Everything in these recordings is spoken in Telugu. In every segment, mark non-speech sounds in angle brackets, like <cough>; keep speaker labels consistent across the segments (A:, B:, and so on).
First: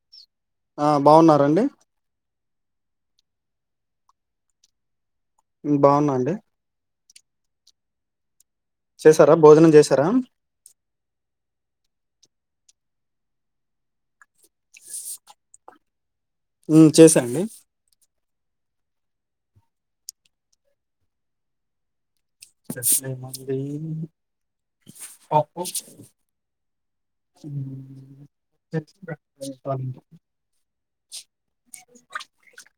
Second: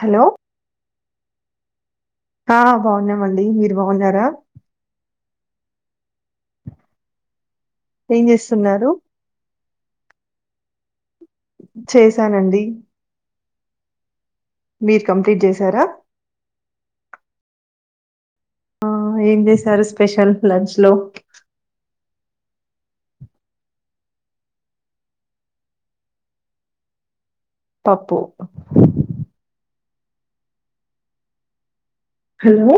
A: హలో
B: బావున్నారండి
A: ఆ బావున్నామండి మీరు బావున్నారా
B: బావున్నా అండి
A: ఏం చేసు
B: చేసారా భోజనం చేస తారా
A: చేశానండి మీరు కంప్లీట్ చేసారా
B: ఉం చేసా అండి
A: ఆ ఏం చేశారు స్పెషల్ లంచ్ లో
B: చేశ్నమండి పప్పు
A: పప్పు
B: <inaudible> అం <unintelligible>
A: హలో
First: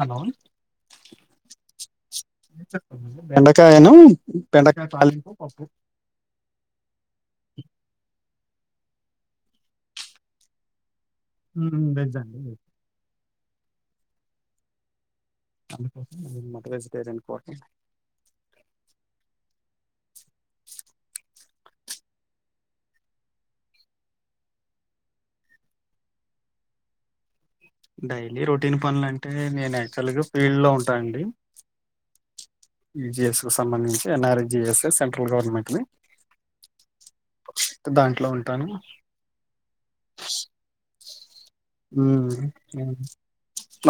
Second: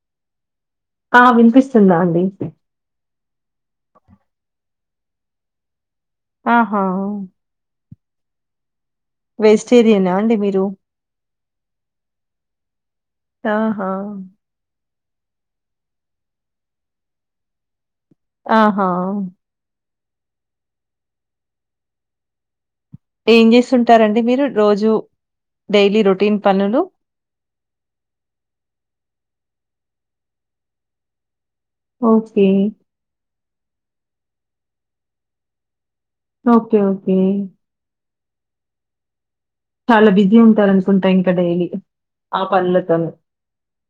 B: హలో
A: ఆ వినిపిస్తుందా అండి
B: బెండకాయను బెండకాయ తాలింపు పప్పు
A: ఆహా వెజిటేరియనా అండి మీరు
B: ఉమ్ వెజ్ అండి
A: ఆహా
B: <unintelligible> మాది వెజిటేరియన్ పార్టీ
A: ఆహా
B: <inaudible>
A: ఏం చేస్తుంటారండి మీరు రోజు డైలీ రొటీన్ పనులు
B: డైలీ రొటీన్ పనులంటే నేను యాక్చువల్ గా ఫీల్డ్ లో ఉంటా అండి
A: ఓకే
B: ఈజిఎస్ సంబంధించి N R. N. G. S. S. Central government ని
A: ఓకే ఓకే
B: ట్లో ఉంటాను
A: చాలా బిజీ ఉంటారు అనుకుంటా ఇం
B: ఉహ్ అవును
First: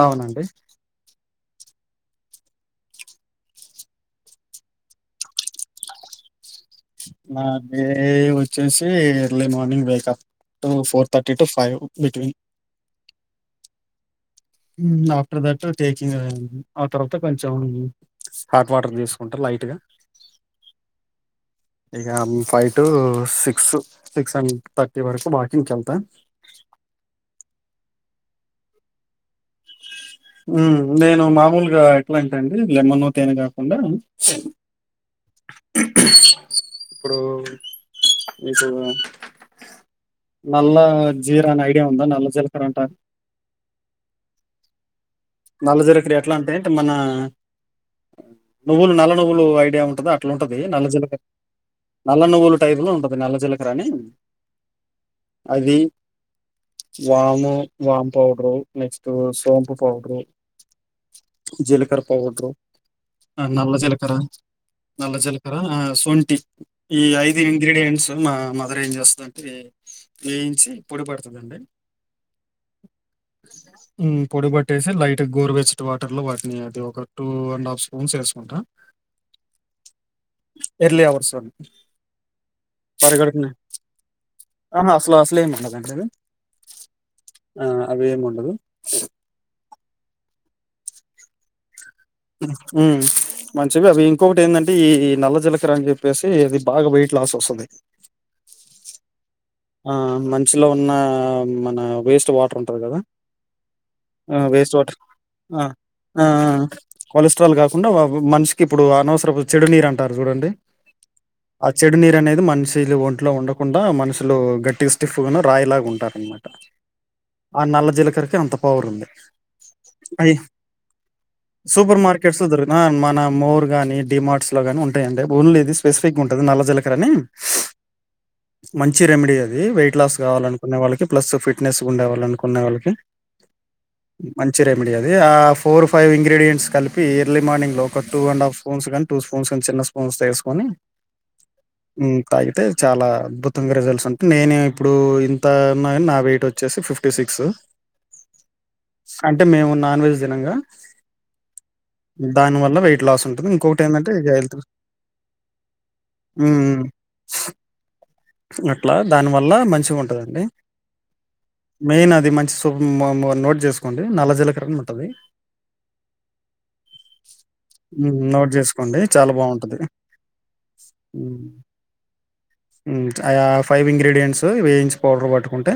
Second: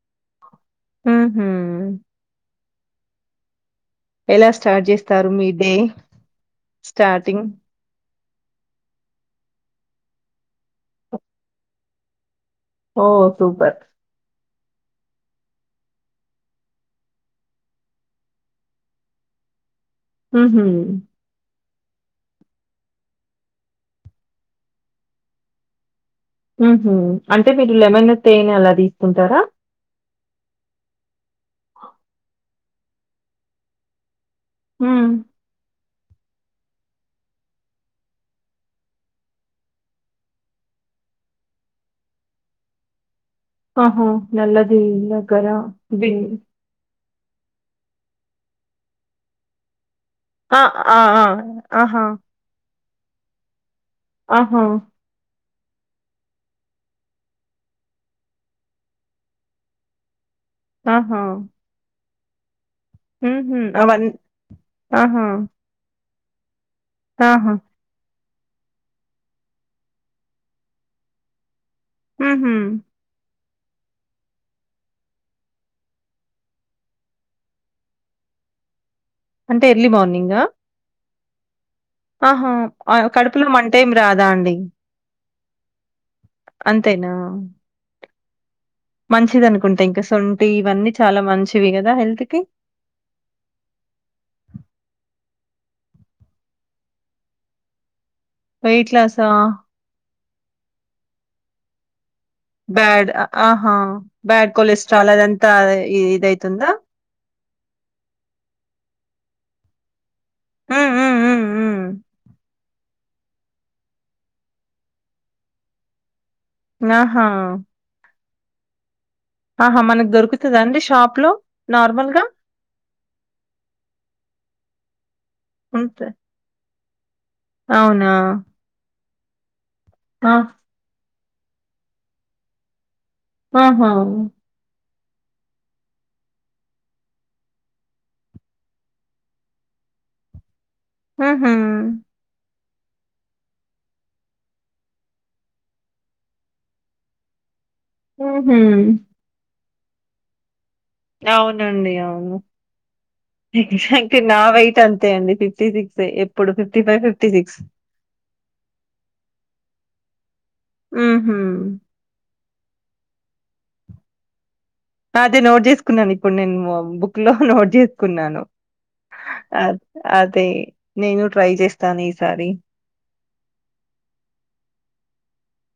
B: అవునండి
A: ఉహ్ ఎలా స్టార్ట్ చేస్తారు మీ డే
B: నా
A: స్టార్టింగ్
B: వే వచ్చేసి early morning wake up four thirty to five between
A: ఓ సూపర్
B: ఆఫ్టర్ దట్ టేకింగ్ ఆ తర్వాత కొంచెం హాట్ వాటర్ తీసుకుంటా లైట్ గా
A: మ్ హూ
B: ఇక five to six six and thirty వరకు వాకింగ్కెళ్తా
A: ఊహూ అంటే మీరు లెమన్ తేనె అలా తీసుకుంటారా
B: మ్ నేను మామూలుగా ఎట్లంటే అండి లెమన్ తేనె కాకుండా
A: మ్
B: ఇప్పుడు మీకు నల్ల జీర అని ఐడియా ఉందా నల్ల జిలకరంటారు
A: ఆహా నల్లది ఇగా
B: నల్ల జీరకరీ ఎట్లా అంటేటే మన నువ్వులు నల్ల నువ్వులు ఐడియా ఉంటదా ట్లూంటది
A: ఆ!
B: నల్ల
A: ఆ!
B: జీలకార్
A: ఆ! ఆహా!
B: నల్ల నువ్వులు టైప్ లో ఉంటద్ నల్ల జీలక్
A: ఆహా
B: అది వాము, వామ్ పౌడరు, నెక్స్ట్ సోంపు పౌడరు
A: ఆహా
B: పోడ్రూ ఆ
A: హుహు.
B: నల్ల
A: అవన్
B: జీలకర్ర నల్ల
A: ఆహా!
B: జీలకర్ర ఆ సోన్ ఈ ఐదు
A: ఆహా!
B: ఇంగ్రీడియంట్స్ మా మదర్ ఏం చేస్తధంటే వేయించి పొడి పడుతదండి
A: ఉహ్ హు
B: ఉహ్ పొడిబట్టేసి లైట్ ట్ గోరువెచ్చట్ వాటర్ లో వాటిని అది ఒక టూ అండ్ హాఫ్ స్పూన్స్ వేసుకుంటా.
A: అంటే ఎర్లీ మార్నింగ్ గా
B: ఎర్లీ అవర్స్
A: ఆహా కడుపులో
B: పరిగడుపున
A: మంటెం రాదా అండి.
B: ట్లెంమ్ ఉండదండి
A: అంతేనా
B: డదు
A: మంచిది అనుకుంటా. ఇంక్ సొంటి ఇవన్నీ చాలా మంచివి కాద్
B: ఉహ్మ్ మంచివి అవి ఇంకొటి ఏందాంటే ఈ నల్ల జ్ జీలకర్ర అని చెప్పేసి ఇది బాగా వెయిట్ లాస్ వస్తది.
A: వెయిట్ లాసా
B: ఆ మంచ్ లో ఉన్న మన వెస్ట్
A: బ్యాడ్ ఆహా
B: ఆ!
A: బ్యాడ్
B: వేస్ట్ వాటర్
A: కొలెస్ట్రాల్ అద అంతా
B: ఆ! ఆ! ఆ!
A: ఇదయితుందా.
B: కొలెస్ట్రాల్ కాకుండా. మనిషికిప్పుడు అనవసరం చెడునీరు అంట్ టారూ చూడండి.
A: హ్మ్. హ్మ్. హ్మ్.
B: ఆ
A: హ్మ్.
B: చెడు నీరు అనేది మనిషిక్ ఇది ఒంట్లో ఉండకుండా మనష్ షీలు గట్టిగా స్టిఫ్గా రాయిలాగా ఉంటారన్నమాట
A: ఆహా
B: కి అంత పవర్ ఉంది.
A: ఆహా! మనకు
B: అయి
A: దొరుకుతదా అండి షాప్‌లో
B: సూపర్
A: నార్మల్‌గా?
B: మార్కెట్స్, దొరుగ్ మన మోర్ గాని, డిమార్ట్స్. గానీ ఉంటాయండి. ఓన్ లేది
A: ఉంట
B: స్పెసిఫక్ ఉుంది నల్ జ కరణీం
A: అవునా
B: చి రేమిడియల్ ది వెయిట్ లాస్
A: ఆ!
B: కావాల అనుకునే వాళ్ళకి ప్లస్ ఫిట్నెస్ ఉండేవళ్ళ అనుకునే వాళ్ళకి
A: ఆహా
B: మెడిఅది ఆ ఫోర్ ఫైవ్ ఇంగ్రీడియంట్స్ కలిపి ఎర్లీ మార్నింగ్ లో ఒక టూ అండ్ హాఫ్ స్పూన్స్ గానీ టూ స్పూన్స్ కానీ చిన్న స్పూన్స్ తో వేసుకొని
A: హు హుమ్
B: ఉమ్, తాగితే చాలా అధ్బ తమైన రిజల్ట్స్ ఉంటది నేను ఇప్పుడు ఇంత ఉన్నా గాని నావెయిట్ వచ్చేసి ఫిఫ్టీ సిక్స్
A: ఉహు
B: అంటే మేము నాన్ వెజ్ తినంగా
A: అవునండి అవును
B: దాని వల్ల వెయిట్ లాస్ ఉంటుంది ఇంకొకటి ఏంటంటే
A: ఎక్సెక్టలి
B: ఇక
A: నా
B: హెల్త్
A: వెయిట్ అంతే అండి ఫిఫ్టీ సిక్స్ ఎప్పుడు
B: um,
A: fifty five fifty six
B: అట్లా దానివల్ల మంచి ఉంటుందండి
A: హుహు.
B: మెయిన్ అది మంచి నోట్ చేసుకోండి నల్లజ
A: అది నోట్ చేసుకున్నాను ఇప్పుడు నేను బుక్ లో నోట్ చేసుకున్నాను
B: నోట్ చేసుకోండి చాలా బాగుంటుంది
A: అదే నేను ట్రై చేస్తాను ఈసారి
B: అ ఫైవ్ ఇంగ్రీడియంట్స్ వేయించి పౌడర్ పట్టుకుంటే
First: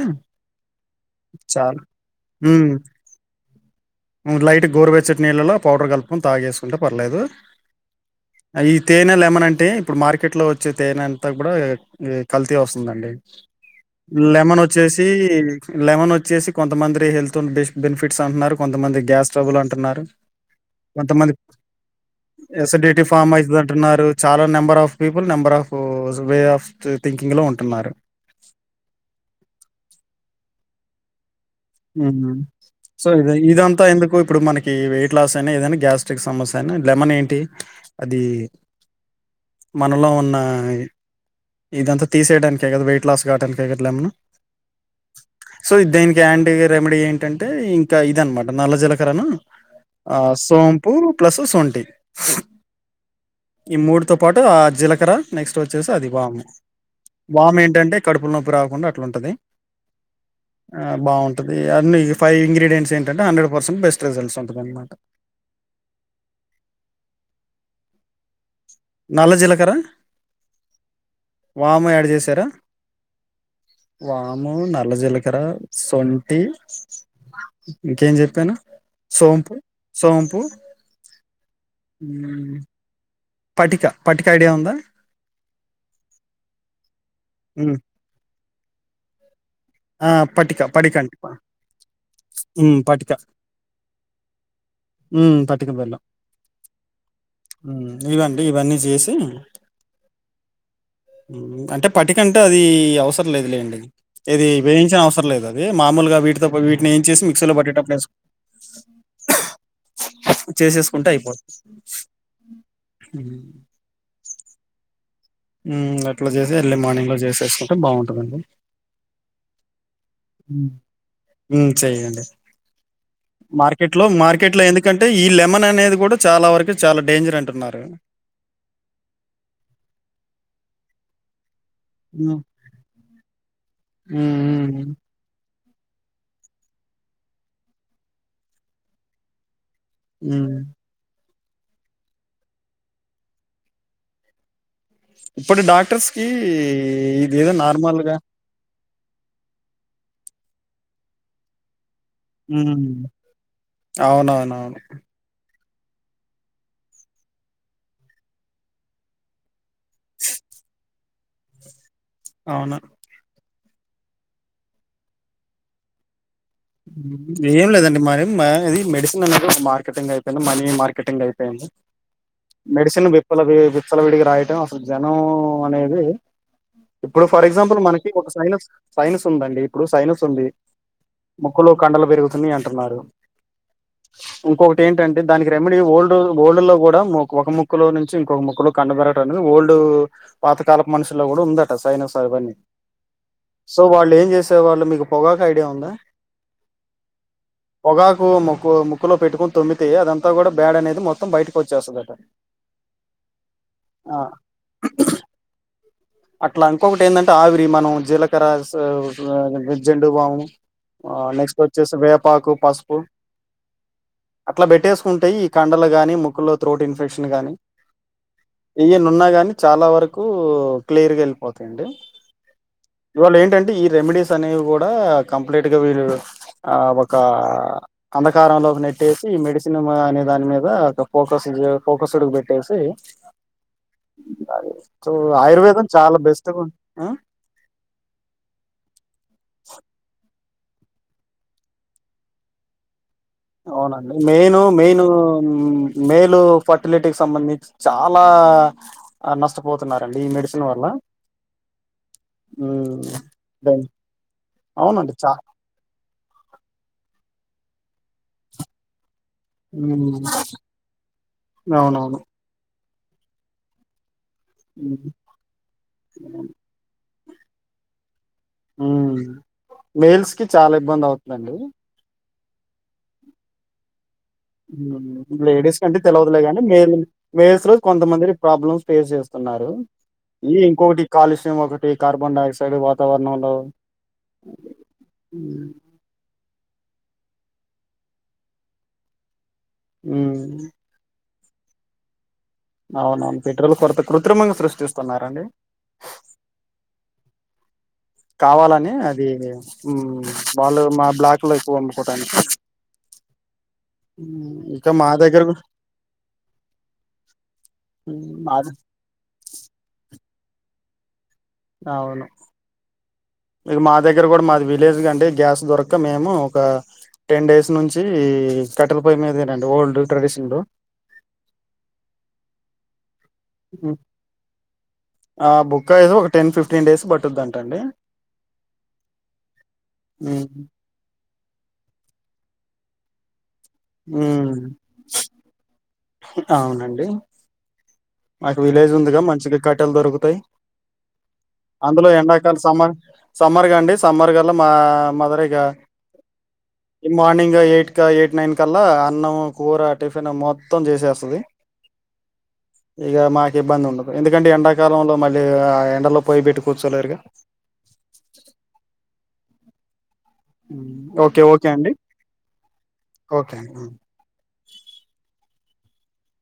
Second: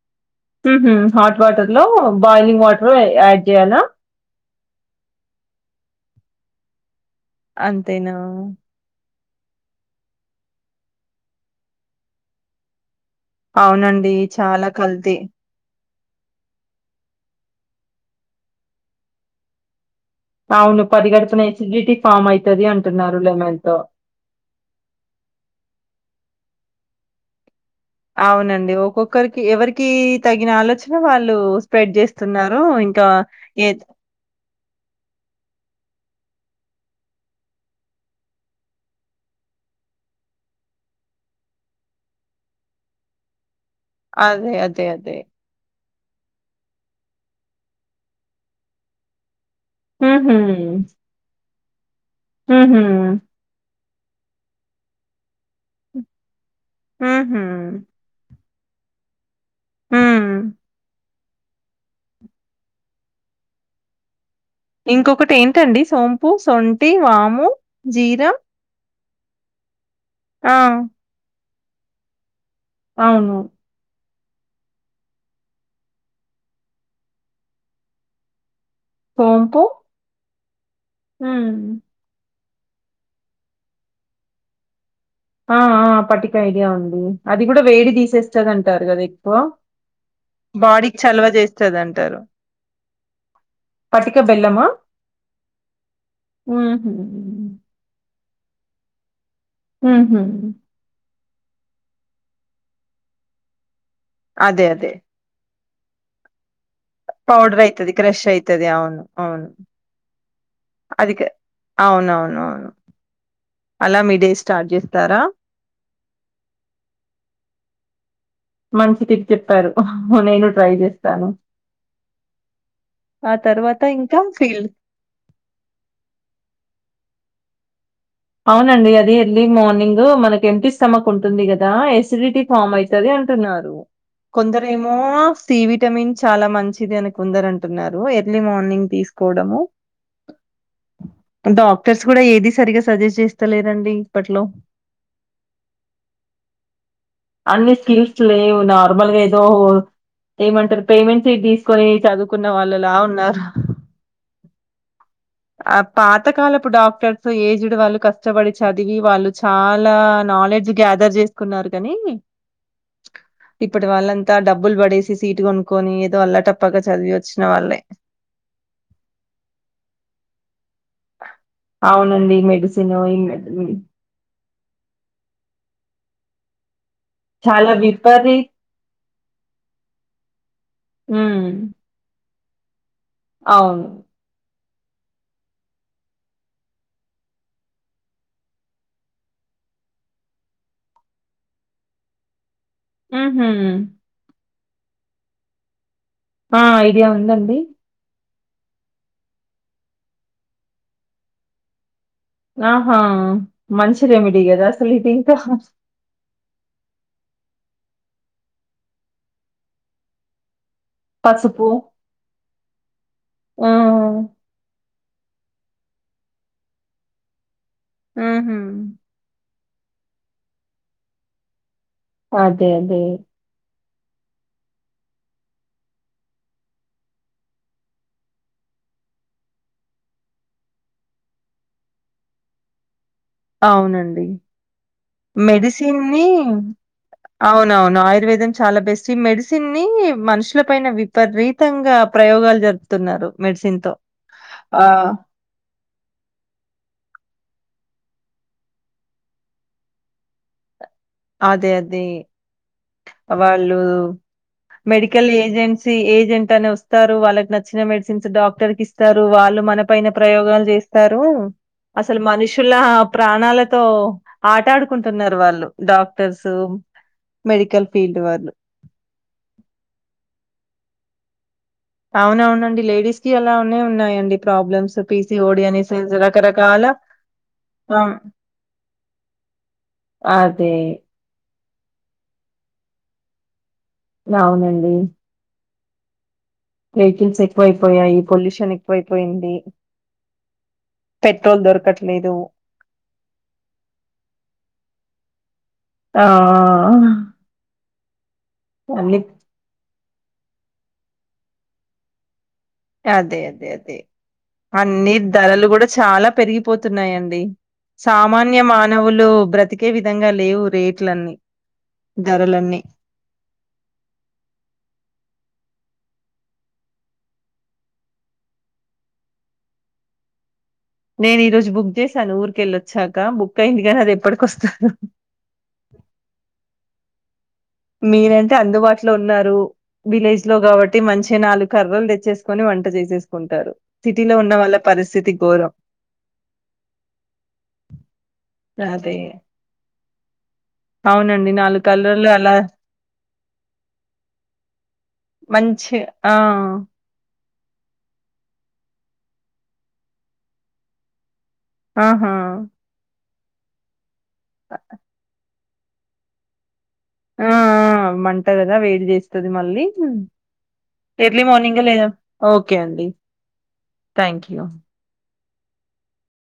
A: హాట్ వాటర్
B: చాలు
A: లో బాయిలింగ్
B: హ్మ్
A: వాటర్ యాడ్ చేయాలా
B: లైట్ గోరువెచ్చటి నీళ్ల లో పౌడర్ కలుపు కోవాలి తాగేసుకుంటే ప లేదు
A: అంతేనా
B: ఈ తేనె లెమన్ అంటే ఇప్పుడు మార్కెట్ లో వచ్చే తేనంతా కూడా కల్తీ వస్తుందండి
A: అవునండి
B: లెమన్
A: చాలా
B: వచ్చేసి
A: కల్తీ
B: లెమన్ వచ్చేసి కొంతమంది హెల్త్ బెనిఫిట్స్ అంటున్నారు కొంతమంది గ్యాస్ స్ట్రబుల్ అంటున్నారు
A: అవును
B: కొంతమంది
A: పరిగడుపున ఎసిడిటీ ఫామ్ అయితది
B: ఎస్డిటి
A: అంటున్నారు
B: ఫామ్
A: లెమన్ తో
B: అయితుందిఅంటున్నారు చాలా number of people number of way of త థింకింగ్ లోఉంటది
A: అవునండి ఒక్కొక్కరికి ఎవరికి తగిన ఆలోచ చన వాళ్ళు స్ప్రెడ్ చేస్తున్నారు ఇంకా
B: సో ఇది
A: ఏ
B: ఇదంతా ఎందుకు ఇప్పుడు మనకి వెయిట్ లాస్ అయినా ఏదైనా గ్యాస్ సమస్య అయినా లెమన్ ఏంటి అది మనలో ఉన్న ఇది అంత తీసివేయడానికే కదా వెయిట్ లాస్ కాటానికి
A: అదే అదే అదే
B: స దనికి అండి <inaudible> రెమెడీ ఏంటంటే ఇంకా ఇద అనమాట నల్ల జీలకర్రను ఆ
A: ఉహు
B: సోంపూ ప్లస్ సోంట టి
A: ఉహు
B: ఈ మూడు తో పాటు ఆ జీలకర నెక్స్ట్ వచ్చేసి అది వాము
A: ఉహు
B: వాము ఏంటంటే కడుపు ప్పు రావకుండా అట్లుంటది
A: ఉ
B: ఆ బాగుంటు అన్ని ఫైవ్ ఇంగ్రీడియంట్స్ ఏంటంటే హండ్రెడ్ పర్సెట్ బెస్ట్ రిజల్ట్స్ ఉ
A: ఇంకొకటి ఏంటండి సోంపు సొంటి వాము జీరా
B: నల్ల జీలకర్ర
A: ఆ
B: వాము యాడ్ చేశారా
A: అవును
B: వాము నల్ల జీలకర సొంటి ఇంకేం చెప్పాను సోంపు సోంపు
A: ఉమ్
B: ఉమ్... పటిక పటిక ఐడియా ఉందా
A: ఆ ఆ పటిక ఐడియా ఉంది అది కూడా
B: ఉమ్,
A: వేడి తీసేస్త పచ్చగంటారు కదా ఎక్కువ
B: ఆ పటిక పటికా
A: బాడీకి
B: అంట
A: చలవ చేస్తదంటారు
B: పటికా
A: పటిక బెల్లమా
B: పటిక బెల్లం
A: ఉహు
B: ఇం ఇవన్నీ చేసి
A: ఉహూ
B: అంటే పటికంటే అది అవసరం లేదు లేండి ఇది
A: అదే అదే
B: వేయించిన అవసరం లేదు ఇది మామూలుగా వీటితో పా వీటిని ఏం చేసి మిక్సీలో
A: పౌడర్ అవుతుంది
B: పట్టేటప్పుడు వేసు
A: క్రెష్ అయితుంది అవును అవును
B: చేసేసుకుంటే
A: అది
B: అయిపోతుంది
A: అవునవునవును అలా మీ డే స్టార్ట్ చేస్తారా
B: ఉమ్ అట్లా చేసి ఎర్లీ మార్నింగ్ లో చేసేసుకుంటే బాగుంటుంది
A: మంచి టిప్ చెప్పారు నేను ట్రై చేస్తాను
B: ఉమ్ చెయ్యండి
A: ఆ తర్వాత
B: మార్కెట్ లో
A: ఇంకా
B: మార్కెట్ లో
A: ఫీల్డ్
B: ఎందుకంటే ఈ లెమన్ అనేది కూడా చాలా వరకు చాలా డేంజర్ అంటున్నారు
A: అవునండి అది ఎర్లీ మార్నింగ్ మనకి ఎంప్టీ స్టమక్ ఉంటుంది కదా
B: ఉమ్
A: ఎసిడిటీ ఫామ్ అయితుది అంటున్నారు
B: ఉమ్
A: కొందర
B: ఉమ్
A: ఏమో సి విటమిన్ చాలా మంచిది అని కొందరూ అంటున్నారు ఎర్లీ మార్నింగ్ తీసుకోవడము
B: ఉమ్
A: డాక్టర్స్ కూడా ఏది సరిగ్గా సజెస్ట్ చేస్తాలేరండి ఇప్పట్లో
B: ఇప్పటి డాక్టర్స్ కి ఇది ఏదో నార్మల్గా
A: నార్మల్ గా ఏదో ఏమంటారు పేమెంట్ తీసుకొని చదువుకున్న వాళ్ళులా
B: హ్మ్
A: ఉన్నారు
B: అవునవునవును.
A: ఆ పాతకాలపు డాక్టర్స్ ఏజ్ వాళ్ళు కష్టపడి చదివి వాళ్ళు చాలా నాలెడ్జ్ గ్యాదర్ చేస్త కున్నారు కాని
B: అవును.
A: ఇప్పటి వాళ్ళంతా డబ్బులు పడేసి సీటు కొనుక్కొని ఏదో అల్లట
B: ఏం లేదండి మరి ఇది మెడిసిన్ అనేది మార్కెటింగ్ అయిపోయింది మనీ మార్కె కటింగ్ అయిపోయింది
A: అవునండి
B: మెడిసిన్
A: ఈ
B: విప్పల
A: మెడ్
B: విచ్చల విడిగి రాయడంం అసలు జనం అనే అ ఇప్పుడు ఫర్
A: చాలా
B: ఎగ్జాంపుల్ మనకి ఒక
A: విపరీత
B: సైనస్ సైనస్ ఉందండి ఇప్పుడు సైనస్ ఉంది ముకులు కండలు పెరుగు అని అంటున్నారు
A: అవును
B: ఇంకొకటి ఏంటంటే దానికి రెమెడీ ఓల్డ్ ఓల్డ్ లో కూడా ఒక ముక్కలో నుంచి ఇంకొక ముక్క్కలో కండబెరటం అది ఓల్డ్ పాతకాలపు మనుషులో కూడా ఉందట సైైనస్ ఆవన్నీ
A: ఆ హ
B: వాళ్మీకు పొగాక ఐడియా ఉందా
A: ఆ ఐడియా ఉందండి
B: ముక్కుక్ ముక్కులో పెటుకుొని తుమ్మితే అది అంతా కూడా బ్యాడ్ అనేది మొత్తం బయటకి వచ్చేస్తుందిట
A: ఆహా మంచి రెమిడి కదా అసలు ఇది ఇంకా
B: అట్లా ఇంకొకటి ఏంటంటే ఆవిరి మనం జీలకర జండు బామ్ ఆ నెక్స్ట్
A: పసుపు
B: వచ్చేసి వేపాకు పసుపు
A: ఆ
B: అట్లా పెట్టే ఉంటాయి ఈ కండలు గాని ముక్క్కల్లో త్రోట్ ఇన్ఫెక్షన్ గాని
A: ఆ హ
B: ఏయన్ని ఉన్నా గాని చాలా వరకు క్లియర్గా వెళిపోతాయి అండి
A: అదే అదే
B: ఇవాళ ఏంటంటే ఈ రెమెడీస్ అనేవి కూడా కంప్లీట్ గా వీళ్ళు ఆ ఒక అంధకారంలోకి నెట్టేసి ఈ మెడిసిన్ అనే దాని మీద ఒక ఫోకస్ ఫోకస్డ్ పెట్టేసి
A: అవునండి
B: అది సో
A: మెడిసి
B: ఆయుర్వేదం చాలా బెస్ట్గా ఆ
A: అవునవును ఆయుర్వేదం చాలా బెస్ట్ మెడిసిన్ని మనుషుల పైన విపరీతంగా ప్రయోగాలు జరుపుతున్నారు మెడిసిన్ తో
B: అవునండి మెయిన్
A: ఆ
B: మెయిన్ మెయిలు ఫర్టిలిటీకి సంబంధించి చాలా నష్టపోతున్నారండి ఈ మెడిసిన్ వల్ల
A: అదే అదే
B: ఉమ్
A: వాళ్ళు
B: దన్ అవునండి
A: మెడికల్
B: చా
A: ఏజెన్సీ ఏ అనే వస్తారు వాళ్ళకి నచ్చిన మెడిసిన్స్ డాక్టర్ క ఇస్త వాళ్ళు మన
B: ఉమ్
A: పైన ప్రయోగాలు చేస్తారు
B: అవునవును
A: అసలు మనుషుల ప్రాణాలతో ఆట ఆడుకుంటున్నారు వాళ్ళు డాక్టర్స్ మెడికల్ ఫీల్డ్ వాళ్ళు.
B: మెల్స్కి చాల ఇబ్బంది అవుతుందండి
A: అవునవునండి లేడీస్ కి అలా ఉన్నాయండి ప్రాబ్లమ్స్. పీసీఓడి
B: లేడీస్ కంటే
A: అనేసేసి
B: తెలివదులేగానీ
A: రకరకాల
B: మేల్ మేల్స్ లో
A: ఆ!
B: కొంతమంది ప్రాబ్లమ్స్ ఫేస్ చేస్తున్నారు ఈ
A: అదే.
B: ఇంకొకటి కాలుష్యం ఒకటి కార్బన్ డైయాక్సైడ్ వాతావరణంలో
A: అవునండి
B: ఉమ్
A: వెహికల్స్ ఎక్కువయిపోయాయి పొల్యూషన్ ఎక్కువ అయిపోయింది
B: అ
A: పెట్రోల్ దొరకట్లేదు
B: అవునవును పెట్రోల్ కొరత కృత్రిమంగా సృష్టిస్తున్నారంండి
A: ఆ!
B: కావాలని
A: అన్ని
B: అది వాళ్ళు మా బ్లాక్ లో ఎక్కువ వమ్ముకోవటానికి
A: అదే అదే అదే
B: ఇంకా మా
A: అన్ని
B: దగ్గర గు-
A: ధరలు కూడా చాలా పెరిగిపోతున్నాయంండి
B: ఉమ్,
A: సామాన్య
B: మాది
A: మానవులు బ్రతికే విధంగా లేవు రేట్లన్నీ
B: అవును
A: ధరలన్నీ
B: మీ మా దగ్గర కూడా మాది విలేజ్గా అండి గ్యాస్ దొరక మేము ఒక టెన్ డేస్ నుంచి కట్టెల పయ మీదేనండి ఓల్డ్ ట్రెడిషన్లు
A: నేను ఈ రోజు బుక్ చేసాను ఊరికెళ్ళొచ్చాక బుక్ అయింది కానీ అది ఎప్పటికొస్తారు
B: ఆ బుక్ అయది ఒక టెన్ ఫిఫ్టీన్ డేస్ బట్ రాని
A: మీరంటే అందుబాటులో ఉన్నారు విలేజ్ లో కాబట్టి మంచిగా నాలుగు కర్రలు తెచ్చేసుకుని వంట చేసి చేసుకుంటారు సిటీలో ఉన్న వాళ్ళ పరిస్థితి ఘరం
B: అవునండి మాకు విలేజ్ ఉందిగా మంచిగా కట్టెలు దొరుకుతాయి
A: అవునండి నాలుగు
B: అందులో
A: కర్రలు అలా
B: ఎండాకలు సమ్మర్గా అండి సమ్మర్ గల్లా మా మదరిగా
A: మంచి ఆ
B: ఈ మార్నింగ్ ఇంకా ఎయిట్ క ఎయిట్ నైన్ కలా అన్నం కూర టిఫిన్ మొత్తం చేసేస్తుంది
A: ఆహా
B: ఇక మాకి ఇబ్బంది ఉండదు ఎందుకంటే ఎండాకాలంలో మళ్ళీ ఎండలో పోయి పెట్టు
A: ఆ ఆ మంటగదా వేడి చేసి స్తది మళ్ళీ
B: um, okay
A: early
B: okay
A: morning
B: అండి
A: లేదా ఓకే అండి
B: ఓకే అండి
A: థ్యాంక్ యూ